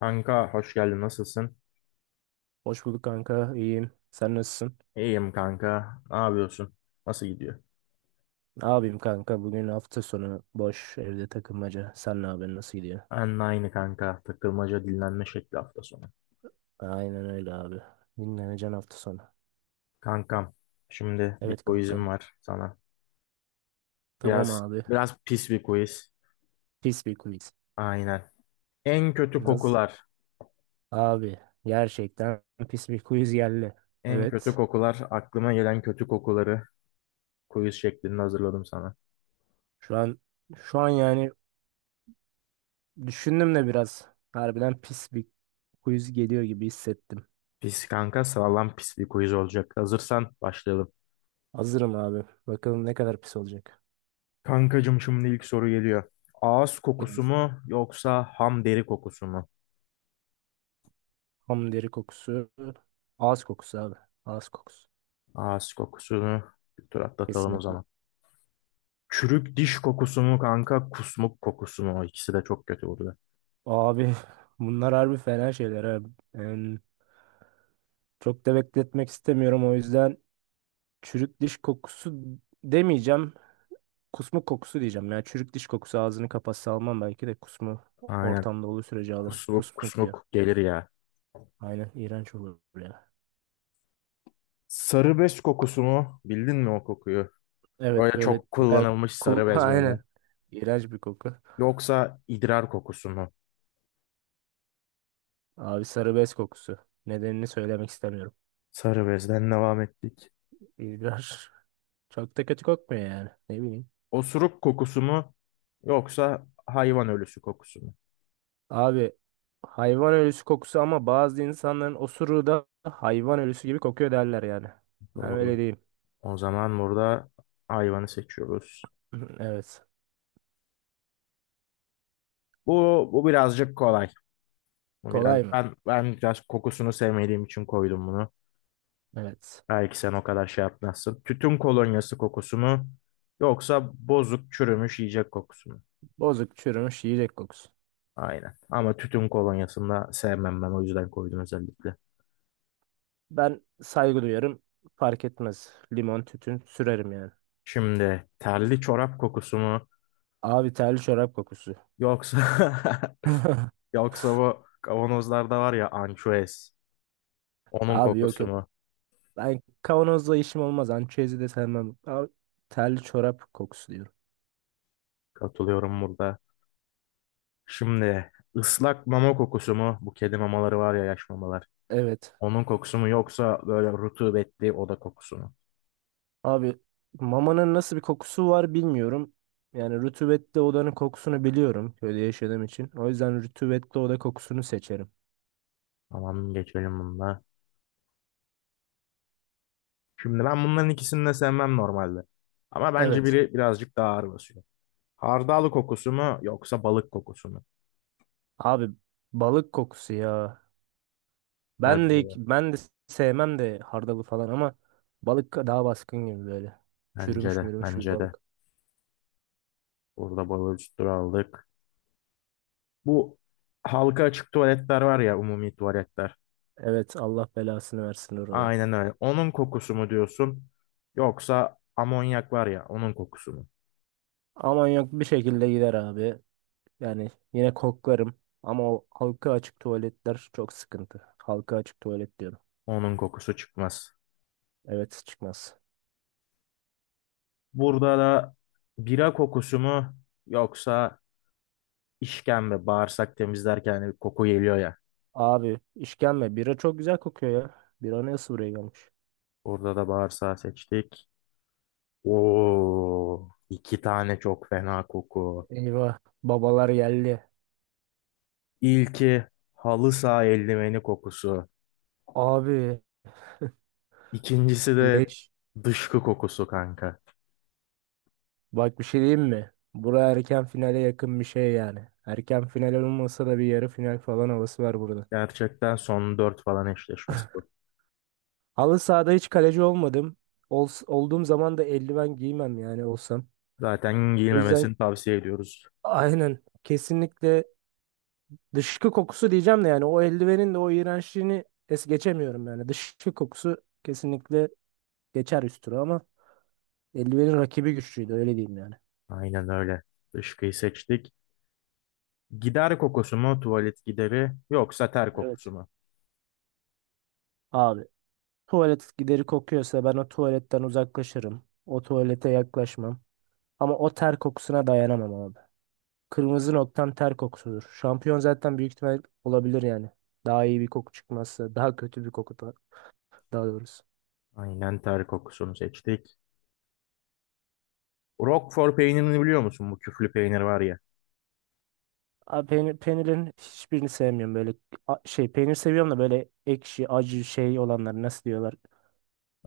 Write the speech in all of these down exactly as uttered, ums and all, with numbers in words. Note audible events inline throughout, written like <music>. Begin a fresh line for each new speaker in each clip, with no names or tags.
Kanka hoş geldin nasılsın?
Hoş bulduk kanka. İyiyim Sen nasılsın?
İyiyim kanka. Ne yapıyorsun? Nasıl gidiyor?
Ne yapayım kanka? Bugün hafta sonu boş evde takılmaca. Sen ne yapıyorsun? Nasıl gidiyor?
Ben de aynı kanka. Takılmaca dinlenme şekli hafta sonu.
Aynen öyle abi. Dinleneceksin hafta sonu.
Kankam şimdi bir
Evet
quizim
kankam.
var sana.
Tamam
Biraz
abi.
biraz pis bir quiz.
Pis bir quiz.
Aynen. En kötü
Nasıl?
kokular.
Abi gerçekten pis bir quiz geldi.
En kötü
Evet.
kokular. Aklıma gelen kötü kokuları quiz şeklinde hazırladım sana.
Şu an şu an yani düşündüm de biraz. Harbiden pis bir quiz geliyor gibi hissettim.
Pis kanka sağlam pis bir quiz olacak. Hazırsan başlayalım.
Hazırım abi. Bakalım ne kadar pis olacak.
Kankacım şimdi ilk soru geliyor. Ağız
Gel.
kokusu mu yoksa ham deri kokusu mu?
Ham deri kokusu. Ağız kokusu abi. Ağız kokusu.
Ağız kokusunu bir tur atlatalım o
Kesinlikle.
zaman. Çürük diş kokusu mu kanka, kusmuk kokusu mu? O İkisi de çok kötü burada.
Abi <laughs> bunlar harbi fena şeyler abi. Yani çok da bekletmek istemiyorum, o yüzden çürük diş kokusu demeyeceğim. Kusmuk kokusu diyeceğim. Yani çürük diş kokusu ağzını kapatsa almam, belki de kusmu
Aynen.
ortamda olduğu sürece alırım.
Kusmuk
Kusmuk diyor.
kusmuk gelir ya.
Aynen, iğrenç olur ya.
Sarı bez kokusu mu? Bildin mi o kokuyu?
Evet
Böyle
böyle
çok
bayağı
kullanılmış
ku
sarı
<laughs>
bez
aynen.
böyle.
İğrenç bir koku.
Yoksa idrar kokusu mu?
Abi sarı bez kokusu. Nedenini söylemek istemiyorum.
Sarı bezden devam ettik.
İğrenç. Çok da kötü kokmuyor yani. Ne bileyim.
Osuruk kokusu mu? Yoksa hayvan ölüsü kokusu mu?
Abi hayvan ölüsü kokusu, ama bazı insanların osuruğu da hayvan ölüsü gibi kokuyor derler yani. Ben öyle
Doğru.
diyeyim. <clears throat>
O zaman burada hayvanı seçiyoruz.
<laughs> Evet.
Bu, bu birazcık kolay. Bu biraz
Kolay mı?
ben ben biraz kokusunu sevmediğim için koydum bunu.
Evet.
Belki sen o kadar şey yapmazsın. Tütün kolonyası kokusu mu yoksa bozuk çürümüş yiyecek kokusu mu?
Bozuk çürümüş yiyecek kokusu.
Aynen. Ama tütün kolonyasını da sevmem ben o yüzden koydum özellikle.
Ben saygı duyarım. Fark etmez. Limon tütün sürerim yani.
Şimdi terli çorap kokusu mu
Abi terli çorap kokusu.
yoksa
<laughs>
<laughs> yoksa bu kavanozlarda var ya ançuez onun
Abi yok
kokusu
yok.
mu?
Ben kavanozla işim olmaz. Ançezi de sevmem. Abi, terli çorap kokusu diyorum.
Katılıyorum burada. Şimdi ıslak mama kokusu mu? Bu kedi mamaları var ya yaş mamalar.
Evet.
Onun kokusu mu yoksa böyle rutubetli oda kokusu mu?
Abi mamanın nasıl bir kokusu var bilmiyorum. Yani rutubetli odanın kokusunu biliyorum köyde yaşadığım için. O yüzden rutubetli oda kokusunu seçerim.
Tamam geçelim bununla. Şimdi ben bunların ikisini de sevmem normalde. Ama bence
Evet.
biri birazcık daha ağır basıyor. Hardal kokusu mu yoksa balık kokusu mu?
Abi balık kokusu ya. Ben
Bence
de
de.
ben de sevmem de hardalı falan ama balık daha baskın gibi böyle.
Bence
Çürümüş
de.
mürümüş bir
Bence de.
balık.
Burada balığı üstüne aldık. Bu halka açık tuvaletler var ya umumi tuvaletler.
Evet, Allah belasını versin oraları.
Aynen öyle. Onun kokusu mu diyorsun? Yoksa amonyak var ya onun kokusu mu?
Aman, yok bir şekilde gider abi. Yani yine koklarım ama o halka açık tuvaletler çok sıkıntı. Halka açık tuvalet diyorum.
Onun kokusu çıkmaz.
Evet, çıkmaz.
Burada da bira kokusu mu yoksa işkembe bağırsak temizlerken bir koku geliyor ya.
Abi işkembe. Bira çok güzel kokuyor ya. Bira nasıl buraya gelmiş?
Burada da bağırsağı seçtik. Oo, iki tane çok fena koku.
Eyvah. Babalar geldi.
İlki halı saha eldiveni kokusu.
Abi
İkincisi de
leş.
dışkı kokusu kanka.
Bak bir şey diyeyim mi? Bura erken finale yakın bir şey yani. Erken final olmasa da bir yarı final falan havası var burada.
Gerçekten son dört falan eşleşmesi bu.
Halı sahada hiç kaleci olmadım. Ol, olduğum zaman da eldiven giymem, yani olsam.
Zaten
O yüzden
giyilmemesini tavsiye ediyoruz.
aynen kesinlikle dışkı kokusu diyeceğim de, yani o eldivenin de o iğrençliğini es geçemiyorum yani. Dışkı kokusu kesinlikle geçer üstüne ama eldivenin rakibi güçlüydü, öyle diyeyim yani.
Aynen öyle. Dışkıyı seçtik. Gider kokusu mu tuvalet gideri yoksa ter kokusu
Evet.
mu?
Abi tuvalet gideri kokuyorsa ben o tuvaletten uzaklaşırım. O tuvalete yaklaşmam. Ama o ter kokusuna dayanamam abi. Kırmızı noktam ter kokusudur. Şampiyon zaten büyük ihtimal olabilir yani. Daha iyi bir koku çıkmazsa daha kötü bir koku da, daha doğrusu.
Aynen ter kokusunu seçtik. Roquefort peynirini biliyor musun? Bu küflü peynir var ya.
Abi peynir, peynirin hiçbirini sevmiyorum böyle a- şey, peynir seviyorum da böyle ekşi acı şey olanları, nasıl diyorlar.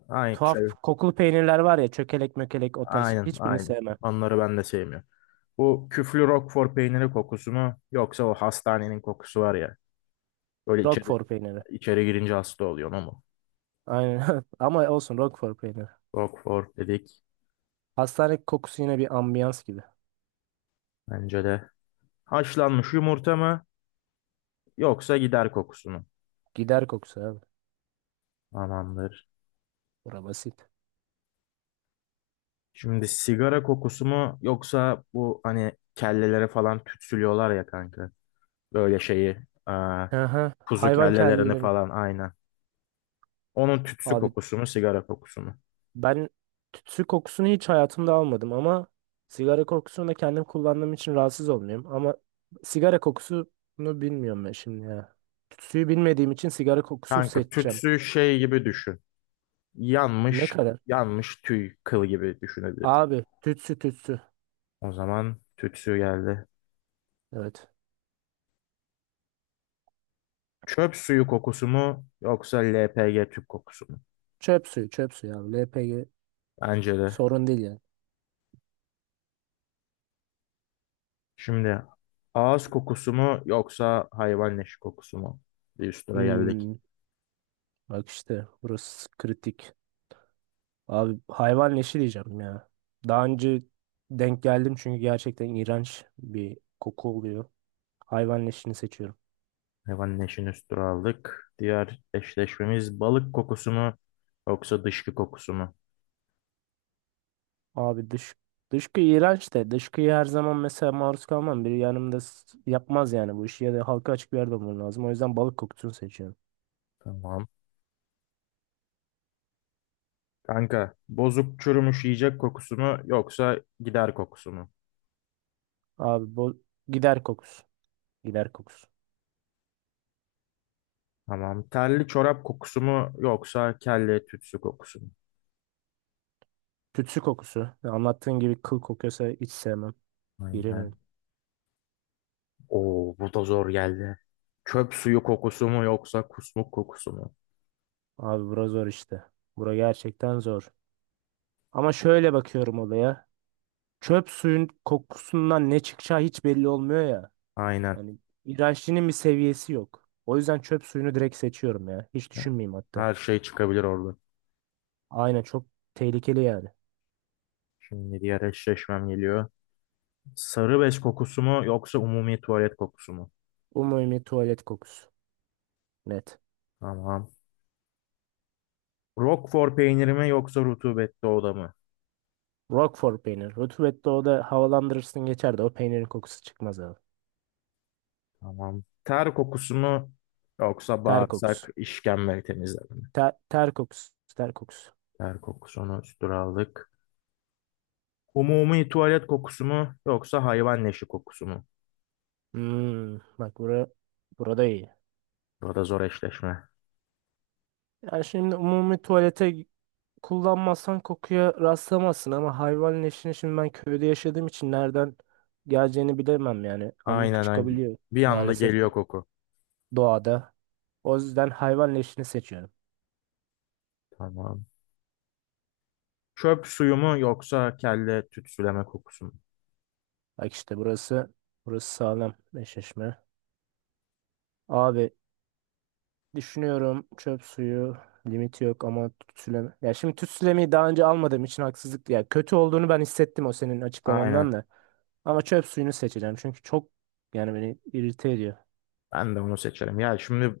Aynı
Tuhaf
şey.
kokulu peynirler var ya, çökelek mökelek, o tarz
Aynen
hiçbirini
aynen.
sevmem.
Onları ben de sevmiyorum. Bu küflü Roquefort peyniri kokusu mu? Yoksa o hastanenin kokusu var ya. Böyle içeri,
Roquefort peyniri.
içeri girince hasta oluyor mu?
Aynen. <laughs> Ama olsun, Roquefort peyniri.
Roquefort dedik.
Hastane kokusu yine bir ambiyans gibi.
Bence de. Haşlanmış yumurta mı? Yoksa gider kokusu mu?
Gider kokusu abi.
Tamamdır.
Bura basit.
Şimdi sigara kokusu mu? Yoksa bu hani kellelere falan tütsülüyorlar ya kanka. Böyle şeyi e,
Aha,
kuzu
hayvan
kellelerini
kellelerin.
falan aynen. Onun tütsü
Abi
kokusunu, sigara kokusunu.
ben tütsü kokusunu hiç hayatımda almadım ama sigara kokusunu da kendim kullandığım için rahatsız olmuyorum. Ama sigara kokusunu bilmiyorum ben şimdi ya. Tütsüyü bilmediğim için sigara kokusu
Kanka
seçeceğim.
tütsü şey gibi düşün.
Ne
Yanmış,
kadar?
yanmış tüy kıl gibi düşünebiliriz.
Abi tütsü tütsü.
O zaman tütsü geldi.
Evet.
Çöp suyu kokusu mu yoksa L P G tüp kokusu mu?
Çöp suyu çöp suyu abi. L P G
Bence de.
sorun değil yani.
Şimdi ağız kokusu mu yoksa hayvan leşi kokusu mu? Bir üst tura geldik.
Hmm, bak işte burası kritik. Abi hayvan leşi diyeceğim ya. Daha önce denk geldim, çünkü gerçekten iğrenç bir koku oluyor. Hayvan leşini seçiyorum.
Hayvan leşini üst tura aldık. Diğer eşleşmemiz balık kokusu mu yoksa dışkı kokusu mu?
Abi dış dışkı iğrenç de dışkıyı her zaman mesela maruz kalmam. Biri yanımda s- yapmaz yani bu işi, ya da halka açık bir yerde olman lazım. O yüzden balık kokusunu seçiyorum.
Tamam. Kanka bozuk çürümüş yiyecek kokusu mu yoksa gider kokusu mu?
Abi bu gider kokusu. Gider kokusu.
Tamam. Terli çorap kokusu mu yoksa kelle tütsü kokusu mu?
Tütsü kokusu. Ya anlattığın gibi kıl kokuyorsa hiç sevmem.
Aynen.
İğrenirim.
Oo bu da zor geldi. Çöp suyu kokusu mu yoksa kusmuk kokusu mu?
Abi bura zor işte. Bura gerçekten zor. Ama şöyle bakıyorum olaya. Çöp suyun kokusundan ne çıkacağı hiç belli olmuyor ya.
Aynen.
Yani iğrençliğinin bir seviyesi yok. O yüzden çöp suyunu direkt seçiyorum ya. Hiç düşünmeyeyim hatta.
Her şey çıkabilir orada.
Aynen, çok tehlikeli yani.
Şimdi diğer eşleşmem geliyor. Sarı bez kokusu mu yoksa umumi tuvalet kokusu mu?
Umumi tuvalet kokusu. Net.
Tamam. Roquefort peyniri mi yoksa rutubetli oda mı?
Roquefort peynir. Rutubette o da, havalandırırsın geçer, de o peynirin kokusu çıkmaz abi.
Tamam. Ter kokusu mu yoksa
Ter kokusu.
bağırsak işkembe temizleme mi?
Ter, ter kokusu. Ter kokusu.
Ter kokusunu üstüne aldık. Umumi tuvalet kokusu mu yoksa hayvan leşi kokusu mu?
Hmm, bak bura, burada iyi.
Burada zor eşleşme.
Yani şimdi umumi tuvalete kullanmazsan kokuya rastlamazsın ama hayvan leşini şimdi ben köyde yaşadığım için nereden geleceğini bilemem yani. Anlık
Aynen aynen.
çıkabiliyor
Bir anda
maalesef
geliyor koku.
doğada. O yüzden hayvan leşini seçiyorum.
Tamam. Çöp suyu mu yoksa kelle tütsüleme kokusu mu?
Bak işte burası burası sağlam eşleşme. Abi düşünüyorum, çöp suyu limiti yok ama tütsüleme. Ya şimdi tütsülemeyi daha önce almadığım için haksızlık, ya kötü olduğunu ben hissettim o senin açıklamandan
Aynen.
da. Ama çöp suyunu seçeceğim çünkü çok, yani beni irite ediyor.
Ben de onu seçerim. Ya şimdi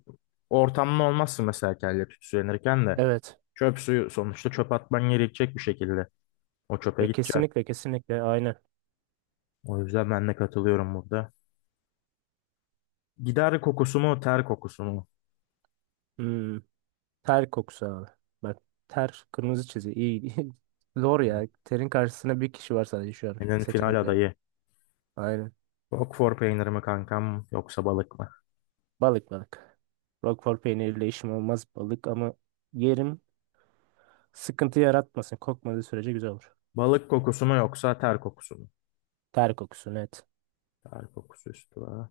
ortamda olmazsın mesela kelle tütsülenirken de.
Evet.
Çöp suyu sonuçta çöp atman gerekecek bir şekilde. O çöpe
Ya
gideceksin.
kesinlikle kesinlikle aynı.
O yüzden ben de katılıyorum burada. Gider kokusu mu, ter kokusu mu?
Hmm, ter kokusu abi. Bak, ter kırmızı çizgi, iyi. İyi. <laughs> Zor ya. Terin karşısında bir kişi var sadece şu an
Senin final
seçeneklerde.
adayı.
Aynen.
Roquefort peyniri mi kankam yoksa balık mı?
Balık balık. Roquefort peyniriyle işim olmaz, balık ama yerim, sıkıntı yaratmasın. Kokmadığı sürece güzel olur.
Balık kokusu mu yoksa ter kokusu mu?
Ter kokusu net.
Ter kokusu üstü var.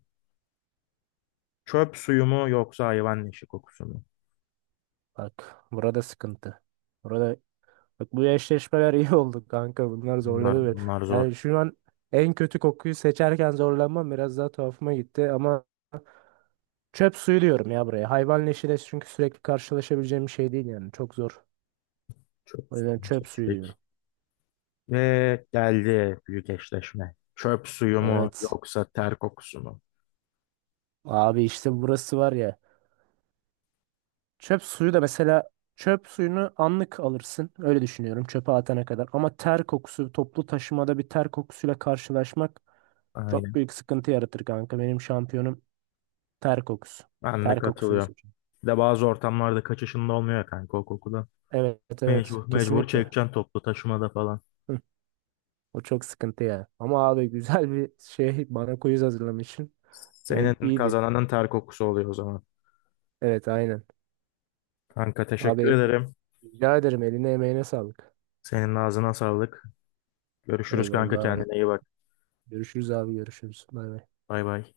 Çöp suyu mu yoksa hayvan leşi kokusu mu?
Bak burada sıkıntı. Burada bak bu eşleşmeler <laughs> iyi oldu kanka. Bunlar
Bunlar,
zorladı beni.
bunlar zor.
Yani şu an en kötü kokuyu seçerken zorlanmam biraz daha tuhafıma gitti ama çöp suyu diyorum ya buraya. Hayvan leşiyle, çünkü sürekli karşılaşabileceğim bir şey değil yani. Çok zor.
Çöp
O yüzden
suyunu
çöp suyu
seçtik.
diyorum.
Ve geldi büyük eşleşme. Çöp suyu mu
Evet.
yoksa ter kokusu mu?
Abi işte burası var ya. Çöp suyu da mesela, çöp suyunu anlık alırsın. Öyle düşünüyorum, çöpe atana kadar. Ama ter kokusu, toplu taşımada bir ter kokusuyla karşılaşmak çok
Aynen.
büyük sıkıntı yaratır kanka. Benim şampiyonum ter kokusu.
Ben de
Ter kokusunu
katılıyorum.
seçiyorum.
Bir de bazı ortamlarda kaçışında olmuyor ya kanka o kokudan.
Evet, evet,
Mecbur, mecbur
kesinlikle.
çekeceksin toplu taşımada falan.
Hı, o çok sıkıntı ya. Ama abi güzel bir şey, bana quiz hazırlamışsın. Hani
Senin
iyiydi.
kazananın ter kokusu oluyor o zaman.
Evet, aynen.
Kanka teşekkür
Abi
ederim.
rica ederim, eline emeğine sağlık.
Senin ağzına sağlık. Görüşürüz kanka
Eyvallah abi.
kendine iyi bak.
Görüşürüz abi, görüşürüz. Bay bay.
Bay bay.